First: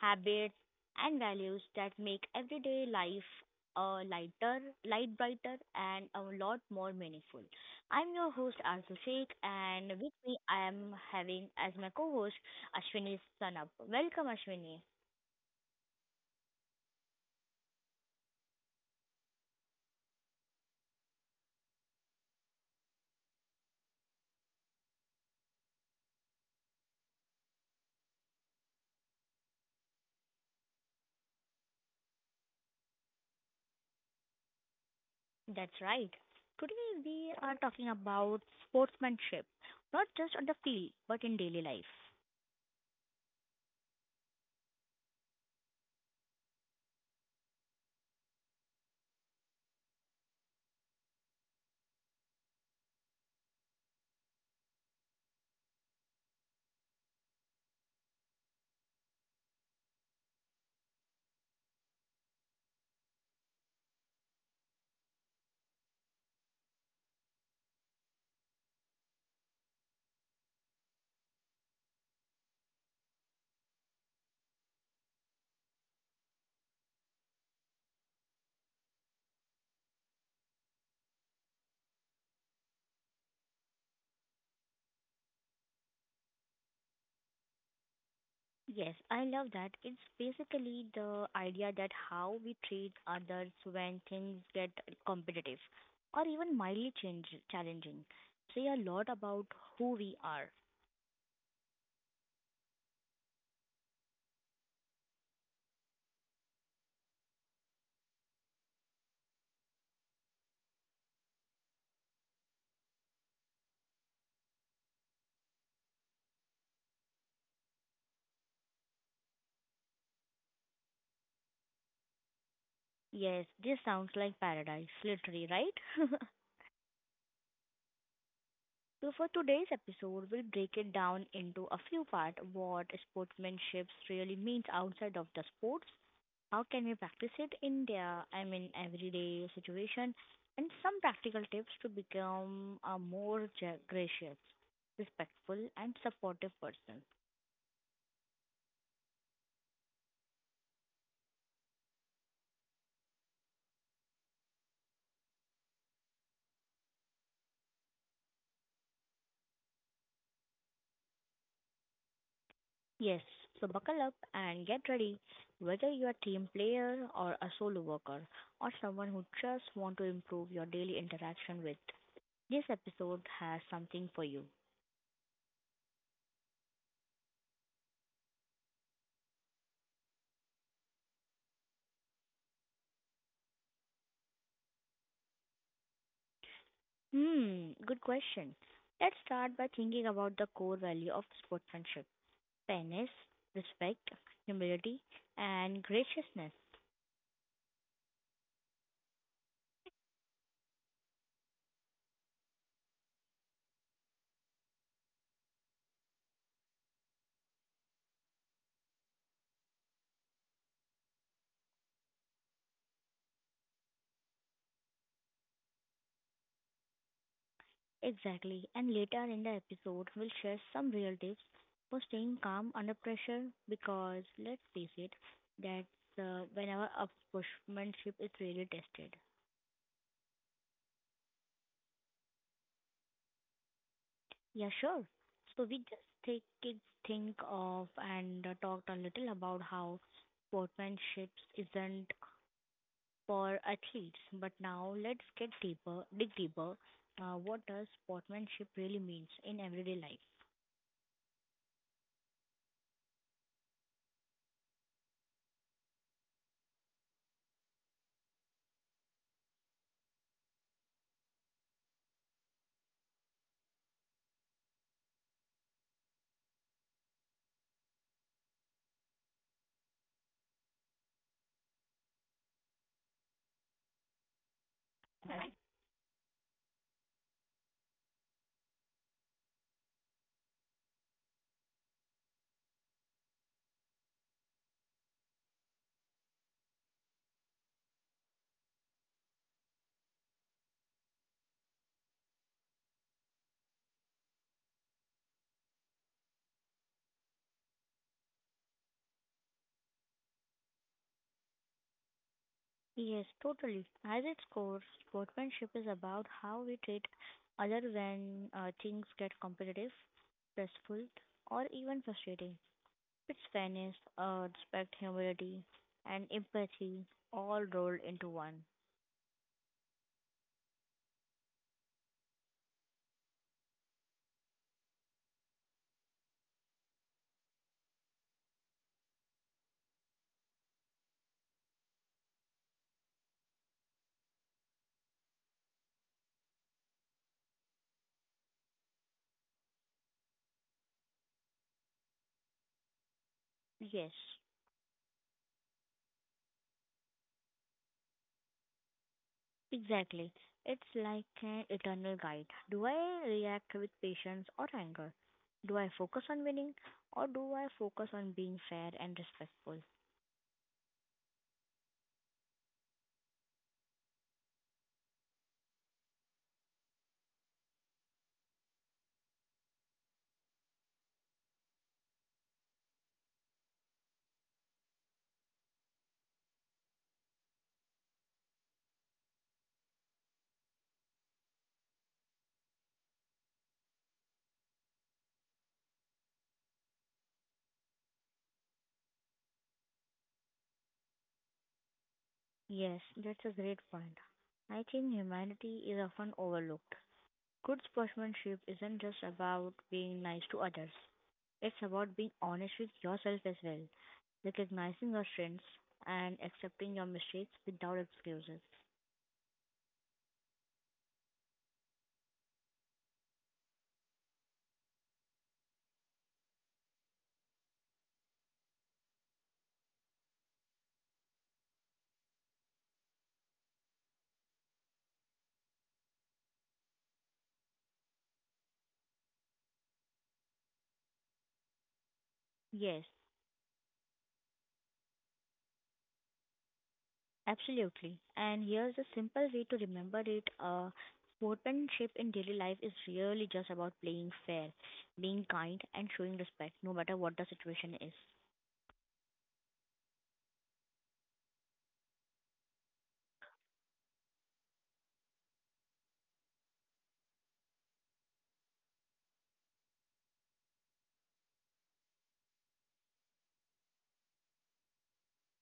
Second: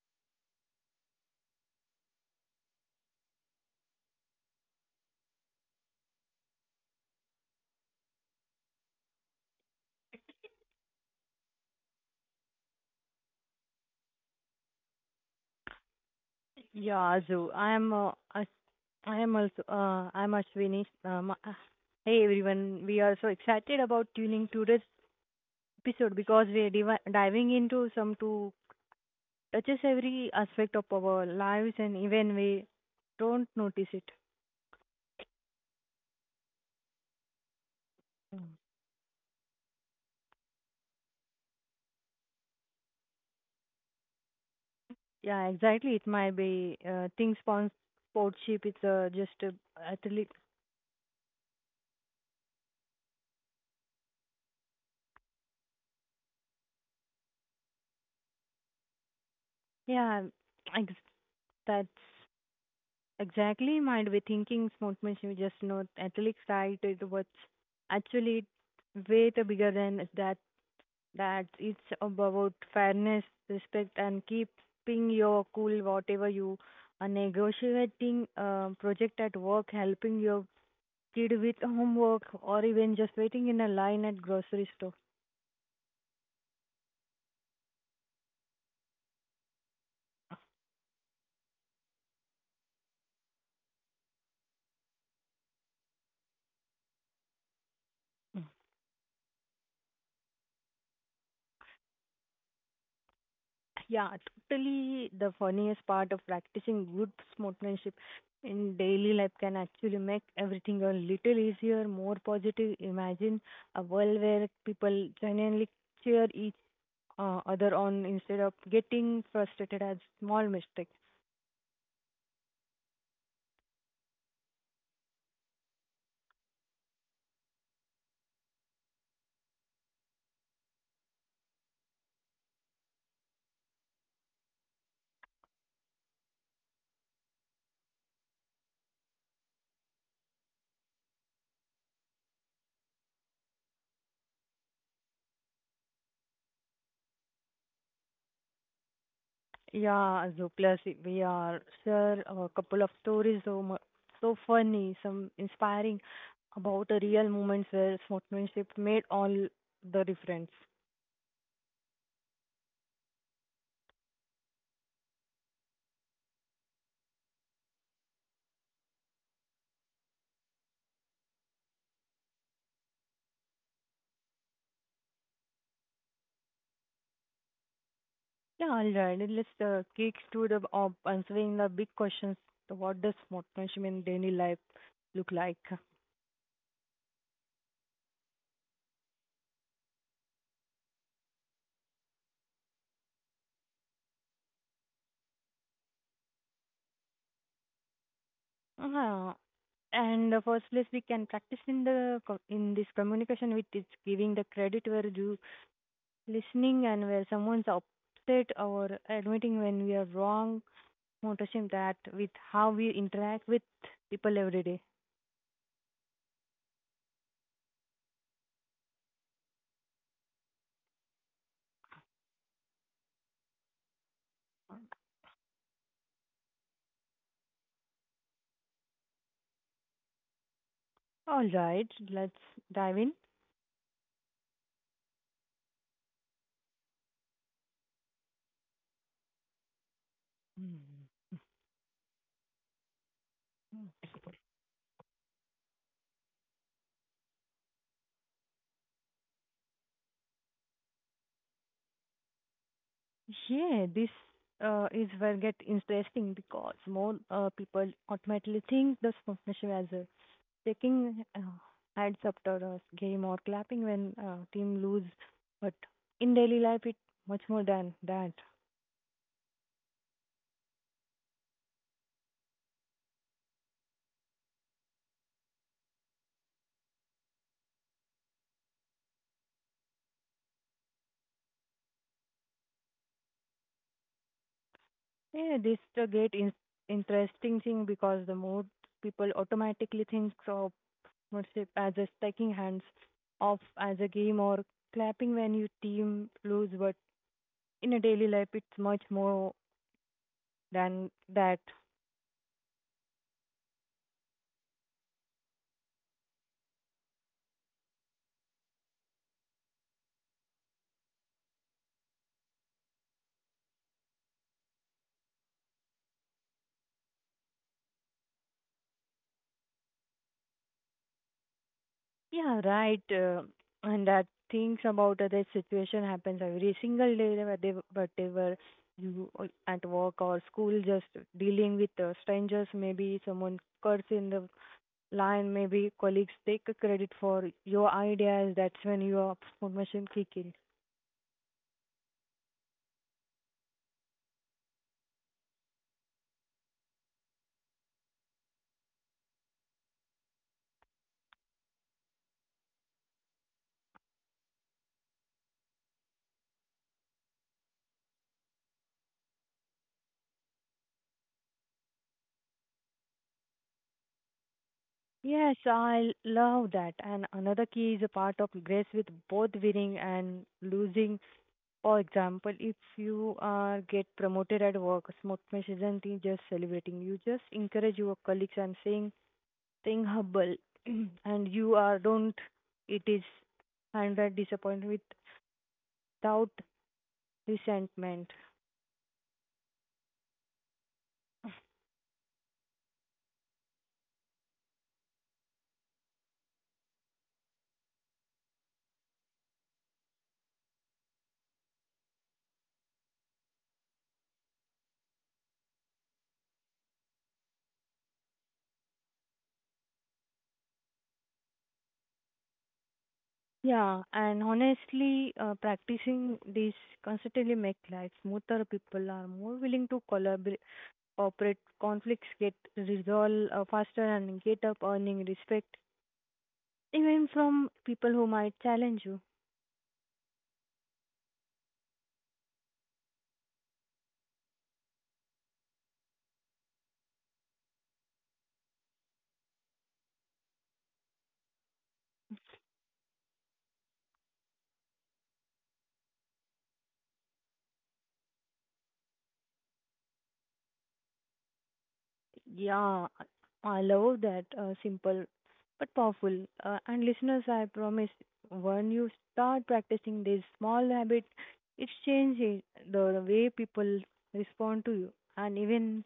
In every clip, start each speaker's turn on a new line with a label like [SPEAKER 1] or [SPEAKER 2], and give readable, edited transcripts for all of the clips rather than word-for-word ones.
[SPEAKER 1] habits, and values that make everyday life a light brighter, and a lot more meaningful. I'm your host Arzu Sheikh, and with me, I am having as my co-host Ashwini Sanab. Welcome, Ashwini.
[SPEAKER 2] Yeah, Azu. I am also I'm Ashwini. Hey everyone, we are so excited about tuning to this episode because diving into some to touches every aspect of our lives and even we don't notice it.
[SPEAKER 1] That's right. Today we are talking
[SPEAKER 2] Mm.
[SPEAKER 1] about sportsmanship, not just on the field but in daily life.
[SPEAKER 2] Yeah, exactly. It might be things on sportship. It's just a athlete. Yeah, ex- that's Exactly, might be thinking smoke machine just not at least right, it was actually way too bigger than that that it's about fairness, respect and keeping your cool whatever you are negotiating project at work, helping your kid with homework or even just waiting in a line at grocery store.
[SPEAKER 1] Yes, I love that. It's basically the idea that how we treat others when things get competitive or even mildly challenging say a lot about who we are.
[SPEAKER 2] Yeah, totally. The funniest part of practicing good sportsmanship in daily life can actually make everything a little easier, more positive. Imagine a world where people genuinely cheer each other on instead of getting frustrated at small mistakes.
[SPEAKER 1] Yes, this sounds like paradise, literally, right? So for today's episode, we'll break it down into a few parts what sportsmanship really means outside of the sports, how can we practice it in their, I mean, everyday situation, and some practical tips to become a more gracious, respectful, and supportive person.
[SPEAKER 2] Yeah, so plus we are sure a couple of stories so funny, some inspiring about a real moments where sportsmanship made all the difference.
[SPEAKER 1] Yes, so buckle up and get ready. Whether you're a team player or a solo worker or someone who just want to improve your daily interaction with, this episode has something for you.
[SPEAKER 2] Yeah, all right. Let's kick to the answering the big questions. So what does motivation in daily life look like?
[SPEAKER 1] Hmm, good question. Let's start by thinking about the core value of sportsmanship fairness, respect, humility, and graciousness.
[SPEAKER 2] Uh-huh. And first place we can practice in in this communication which is giving the credit where due, listening and where someone's upset or admitting when we are wrong, motivation that with how we interact with people every day.
[SPEAKER 1] Exactly. And later in the episode, we'll share some real tips for staying calm under pressure because let's face it, that's whenever our sportsmanship is really tested.
[SPEAKER 2] All right, let's dive in.
[SPEAKER 1] Yeah, sure. So we just take it, think of and talked a little about how
[SPEAKER 2] Hmm.
[SPEAKER 1] sportsmanship isn't for athletes. But now let's get deeper, dig deeper. What does sportsmanship really means in everyday life?
[SPEAKER 2] Yeah, this is where get interesting because more people automatically think the sponsorship as a taking heads up to a game or clapping when team lose, but in daily life it much more than that. Yeah, this interesting thing because the more people automatically think of sponsorship as a taking hands off as a game or clapping when your team lose, but in a daily life it's much more than that.
[SPEAKER 1] Yes, totally. At its core, sportsmanship is about how we treat other when things get competitive, stressful, or even frustrating. It's fairness, respect, humility, and empathy all rolled into one.
[SPEAKER 2] Yeah, right. And that things about that situation happens every single day, whether whatever at work or school, just dealing with strangers, maybe someone curse in the line, maybe colleagues take a credit for your ideas. That's when your formation kick in.
[SPEAKER 1] Yes. Exactly. It's like an eternal guide. Do I react with patience or anger? Do I focus on winning or do I focus on being fair and respectful?
[SPEAKER 2] Yes, I love that. And another key is a part of grace with both winning and losing. For example, if you get promoted at work, Smokemesh isn't he just celebrating. You just encourage your colleagues and saying, staying humble, and you are don't. It is hundred disappointment without resentment.
[SPEAKER 1] Yes, that's a great point. I think humanity is often overlooked. Good sportsmanship isn't just about being nice to others, it's about being honest with yourself as well, recognizing your strengths and accepting your mistakes without excuses.
[SPEAKER 2] Yeah, and honestly, practicing this constantly make life smoother. People are more willing to collaborate, cooperate. Conflicts get resolved faster and get up earning respect, even from people who might challenge you.
[SPEAKER 1] Yes, absolutely. And here's a simple way to remember it. Sportsmanship in daily life is really just about playing fair, being kind, and showing respect, no matter what the situation is.
[SPEAKER 2] Yeah, I love that. Simple but powerful. And listeners, I promise, when you start practicing this small habit, it's changing the way people respond to you and even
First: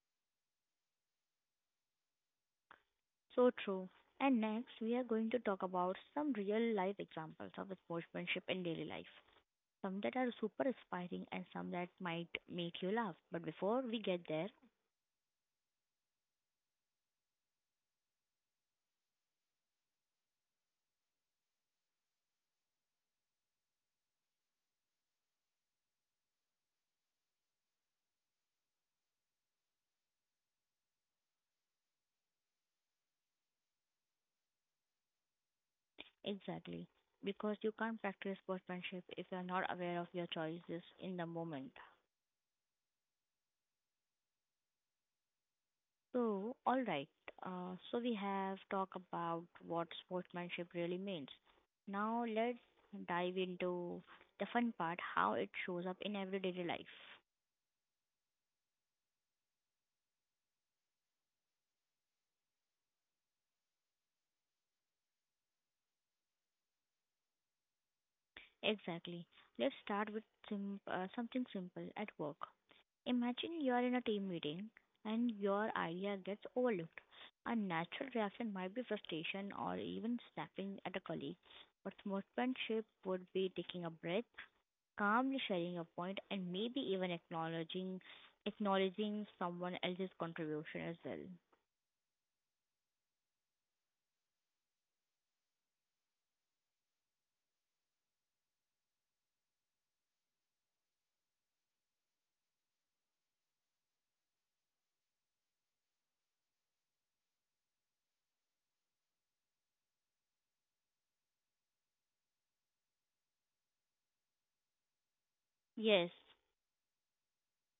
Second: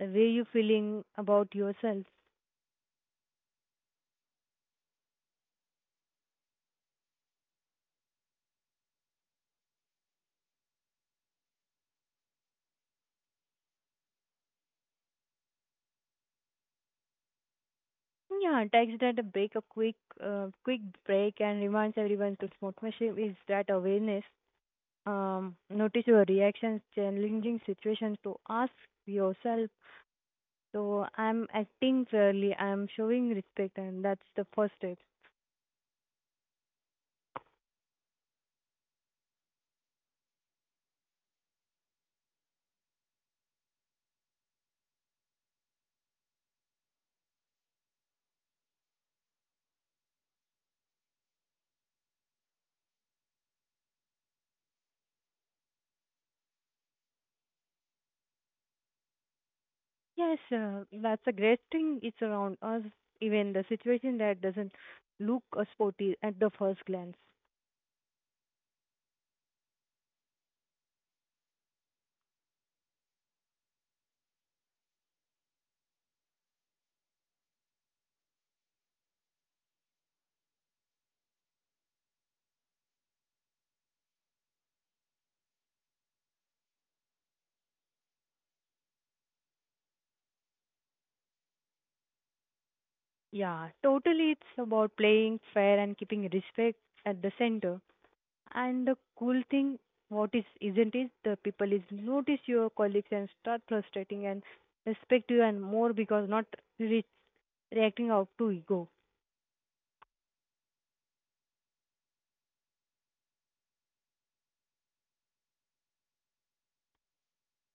[SPEAKER 2] the way you're feeling about yourself.
[SPEAKER 1] So true. And next, we are going to talk about some real life examples of sportsmanship in daily life. Some that are super inspiring and some that might make you laugh. But before we get there,
[SPEAKER 2] Yeah, text that a break, a quick, quick break, and reminds everyone to smoke machine is that awareness. Notice your reactions, challenging situations to ask yourself, so I'm acting fairly, I'm showing respect, and that's the first step.
[SPEAKER 1] exactly, because you can't practice sportsmanship if you're not aware of your choices in the moment. So, all right. So we have talked about what sportsmanship really means. Now let's dive into the fun part, how it shows up in everyday life.
[SPEAKER 2] Yes, that's a great thing. It's around us, even the situation that doesn't look sporty at the first glance.
[SPEAKER 1] Exactly. Let's start with something simple at work. Imagine you are in a team meeting and your idea gets overlooked. A natural reaction might be frustration or even snapping at a colleague, but sportsmanship would be taking a breath, calmly sharing your point and maybe even acknowledging someone else's contribution as well.
[SPEAKER 2] Yeah, totally. It's about playing fair and keeping respect at the center. And the cool thing, what is isn't is the people is notice your colleagues and start frustrating and respect you and more because not re- reacting out to ego.
[SPEAKER 1] Yes,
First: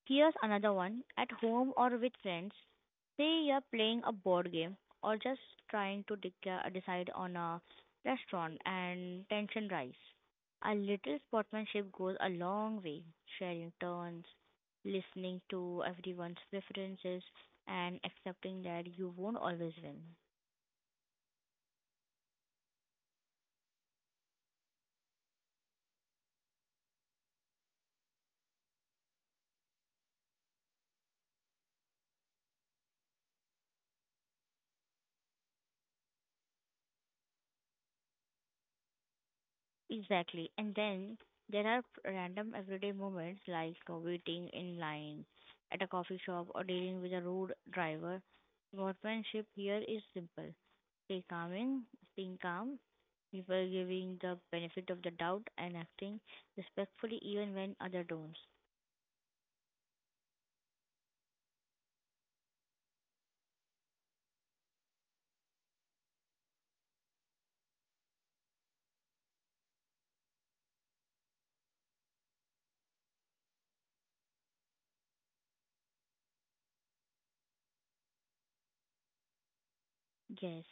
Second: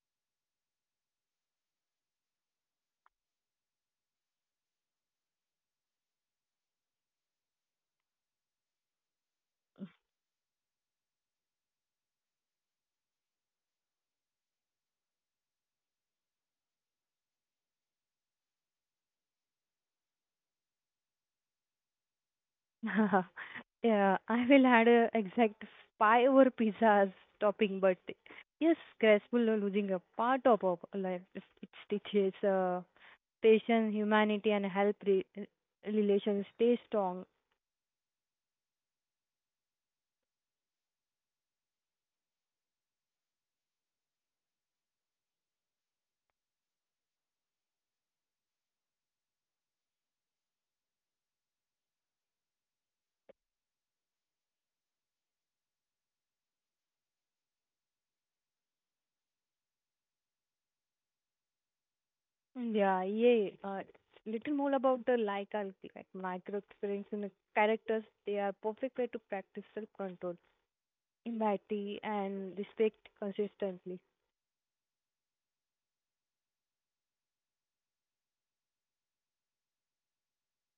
[SPEAKER 1] here's another one. At home or with friends, say you're playing a board game or just trying to decide on a restaurant and tension rise. A little sportsmanship goes a long way. Sharing turns, listening to everyone's preferences, and accepting that you won't always win.
[SPEAKER 2] Yeah, I will add a exact five or pizzas topping, but yes, graceful of losing a part of our life. It teaches patience, humanity, and help relations stay strong.
[SPEAKER 1] Exactly. And then there are random everyday moments like waiting in line at a coffee shop or dealing with a rude driver. Workmanship here is simple. Stay calming, Staying calm, people giving the benefit of the doubt and acting respectfully even when others don't.
[SPEAKER 2] Yeah, yeah. Little more about the like and like micro experience in the characters. They are perfect way to practice self-control, empathy, and respect consistently.
[SPEAKER 1] Yes.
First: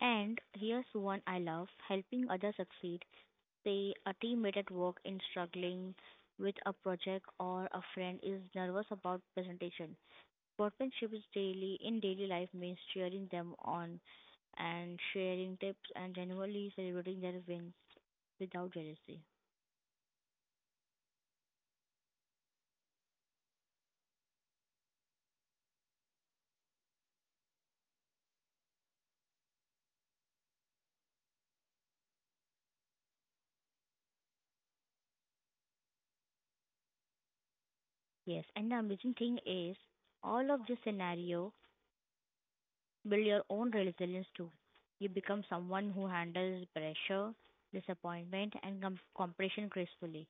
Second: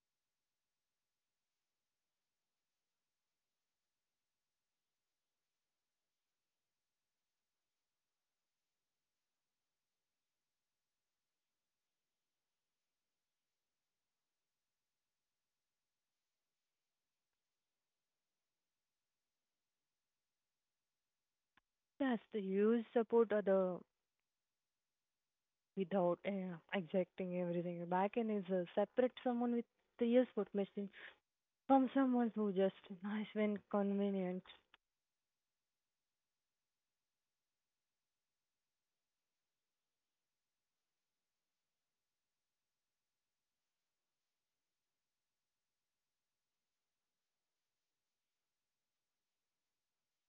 [SPEAKER 1] And here's one I love helping others succeed. Say a teammate at work in struggling with a project or a friend is nervous about presentation. Workmanship is daily in daily life means cheering them on and sharing tips and genuinely celebrating their wins without jealousy.
[SPEAKER 2] Yes, the use support other without exacting everything back and is separate someone with serious food machine from someone who just nice when convenient.
[SPEAKER 1] Yes, and the amazing thing is all of this scenario build your own resilience too. You become someone who handles pressure, disappointment and compression gracefully.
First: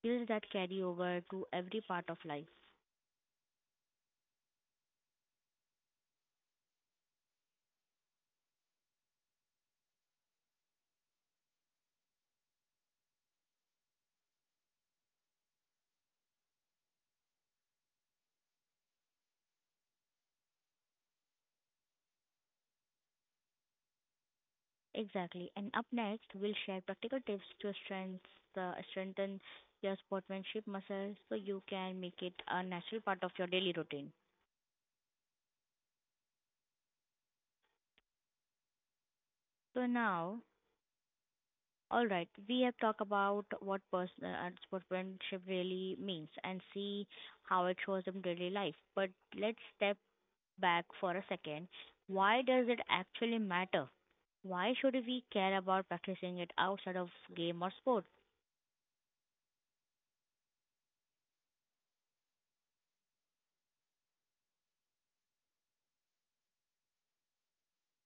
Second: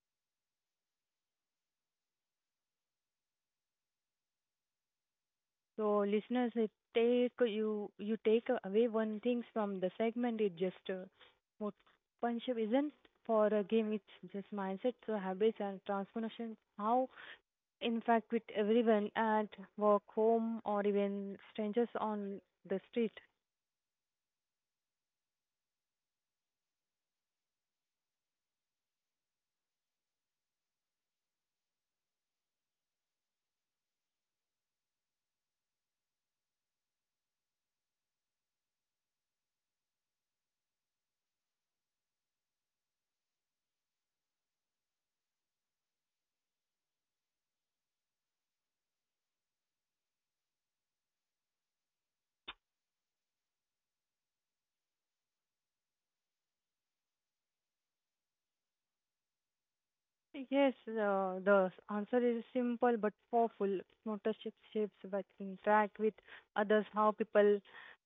[SPEAKER 1] Skills that carry over to every part of life.
[SPEAKER 2] So listeners, if take you you take away one thing from the segment, it just what Punjab isn't for a game. It's just mindset, so habits and transformation. How in fact with everyone at work, home, or even strangers on the street.
[SPEAKER 1] Exactly. And up next, we'll share practical tips to strengthen your sportsmanship muscle so you can make it a natural part of your daily routine. So now, all right, we have talked about what person sportsmanship really means and see how it shows in daily life. But let's step back for a second. Why does it actually matter? Why should we care about practicing it outside of game or sport?
[SPEAKER 2] Yes, the answer is simple but powerful. Notorship shapes but interact with others, how people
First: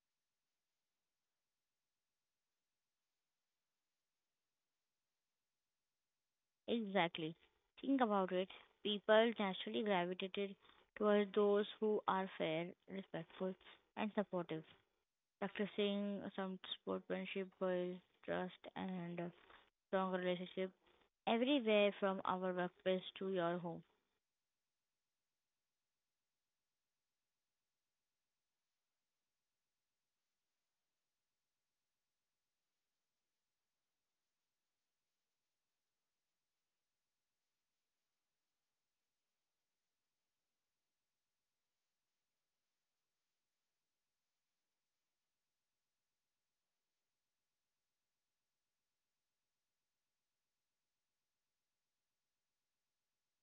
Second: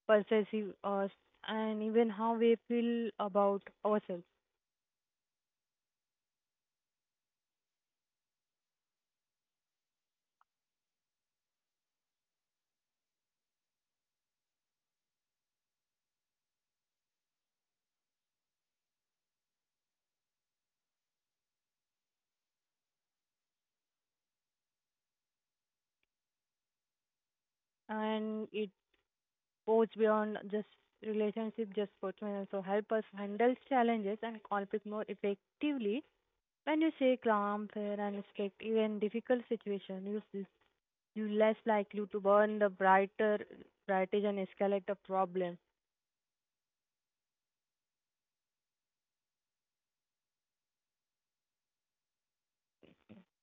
[SPEAKER 2] perceive us, and even how we feel about ourselves.
[SPEAKER 1] Exactly. Think about it. People naturally gravitated towards those who are fair, respectful, and supportive. Practicing some sportsmanship builds trust and a strong relationship everywhere from our workplace to your home.
[SPEAKER 2] And it goes beyond just relationship, just personal, also help us handle challenges and conflict more effectively. When you say calm, fair, and respect, even difficult situation, you less likely to burn the brighter, brighter and escalate the problem.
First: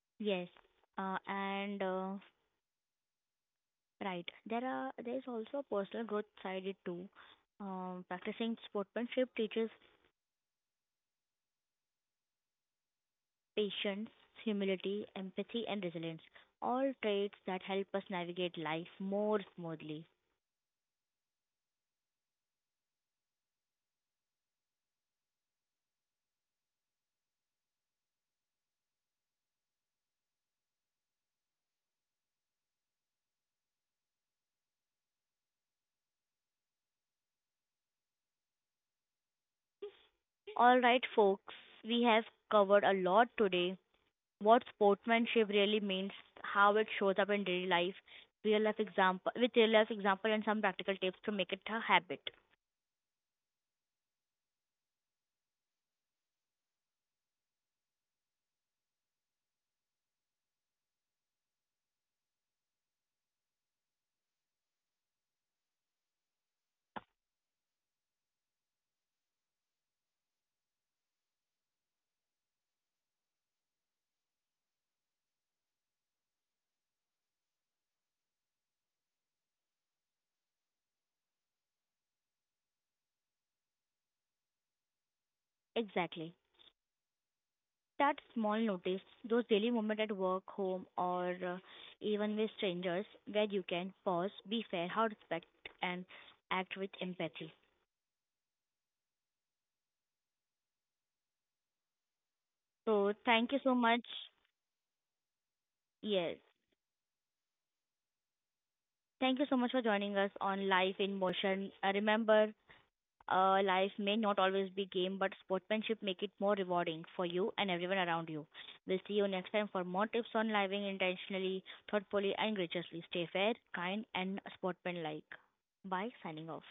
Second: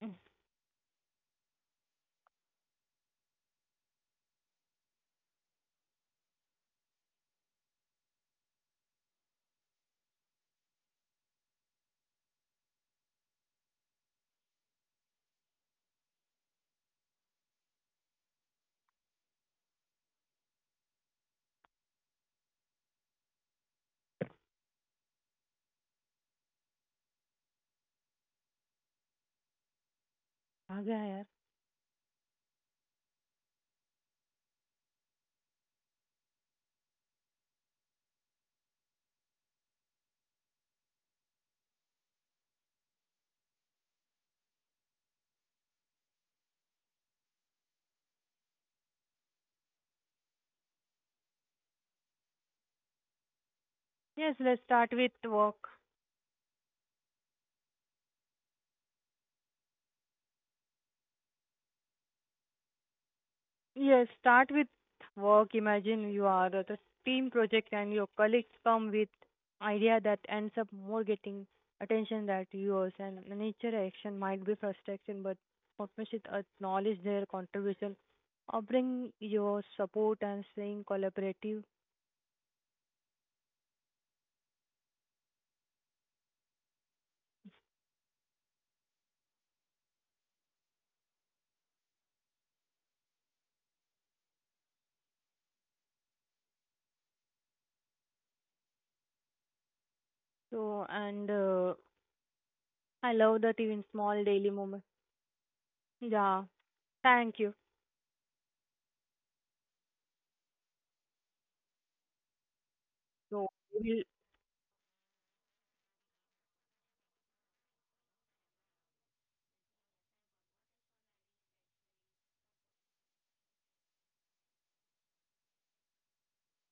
[SPEAKER 1] Yes, and right. There is also a personal growth side it too. Practicing sportsmanship teaches patience, humility, empathy, and resilience. All traits that help us navigate life more smoothly.
[SPEAKER 2] आ गया यार.
[SPEAKER 1] Alright, folks, we have covered a lot today. What sportsmanship really means, how it shows up in daily life, real life example and some practical tips to make it a habit.
[SPEAKER 2] Yes, let's start with work. Yes, start with work. Imagine you are at a team project and your colleagues come with idea that ends up more getting attention that yours and nature action might be frustration but partnership acknowledge their contribution, offering your support and staying collaborative.
[SPEAKER 1] Exactly. That small notice, those daily moments at work, home, or even with strangers, where you can pause, be fair, how respect, and act with empathy.
[SPEAKER 2] So and I
[SPEAKER 1] So
[SPEAKER 2] love
[SPEAKER 1] thank
[SPEAKER 2] that
[SPEAKER 1] you so
[SPEAKER 2] even
[SPEAKER 1] much.
[SPEAKER 2] small daily moment.
[SPEAKER 1] Yes.
[SPEAKER 2] Yeah, thank you.
[SPEAKER 1] Thank you so much for joining us on Life in Motion. Uh, remember,
[SPEAKER 2] So
[SPEAKER 1] uh,
[SPEAKER 2] we
[SPEAKER 1] life may
[SPEAKER 2] will
[SPEAKER 1] not always be game, but sportsmanship make it more rewarding for you and everyone around you. We'll see you next time for more tips on living intentionally, thoughtfully, and graciously. Stay fair, kind, and sportsmanlike. Bye. Signing off.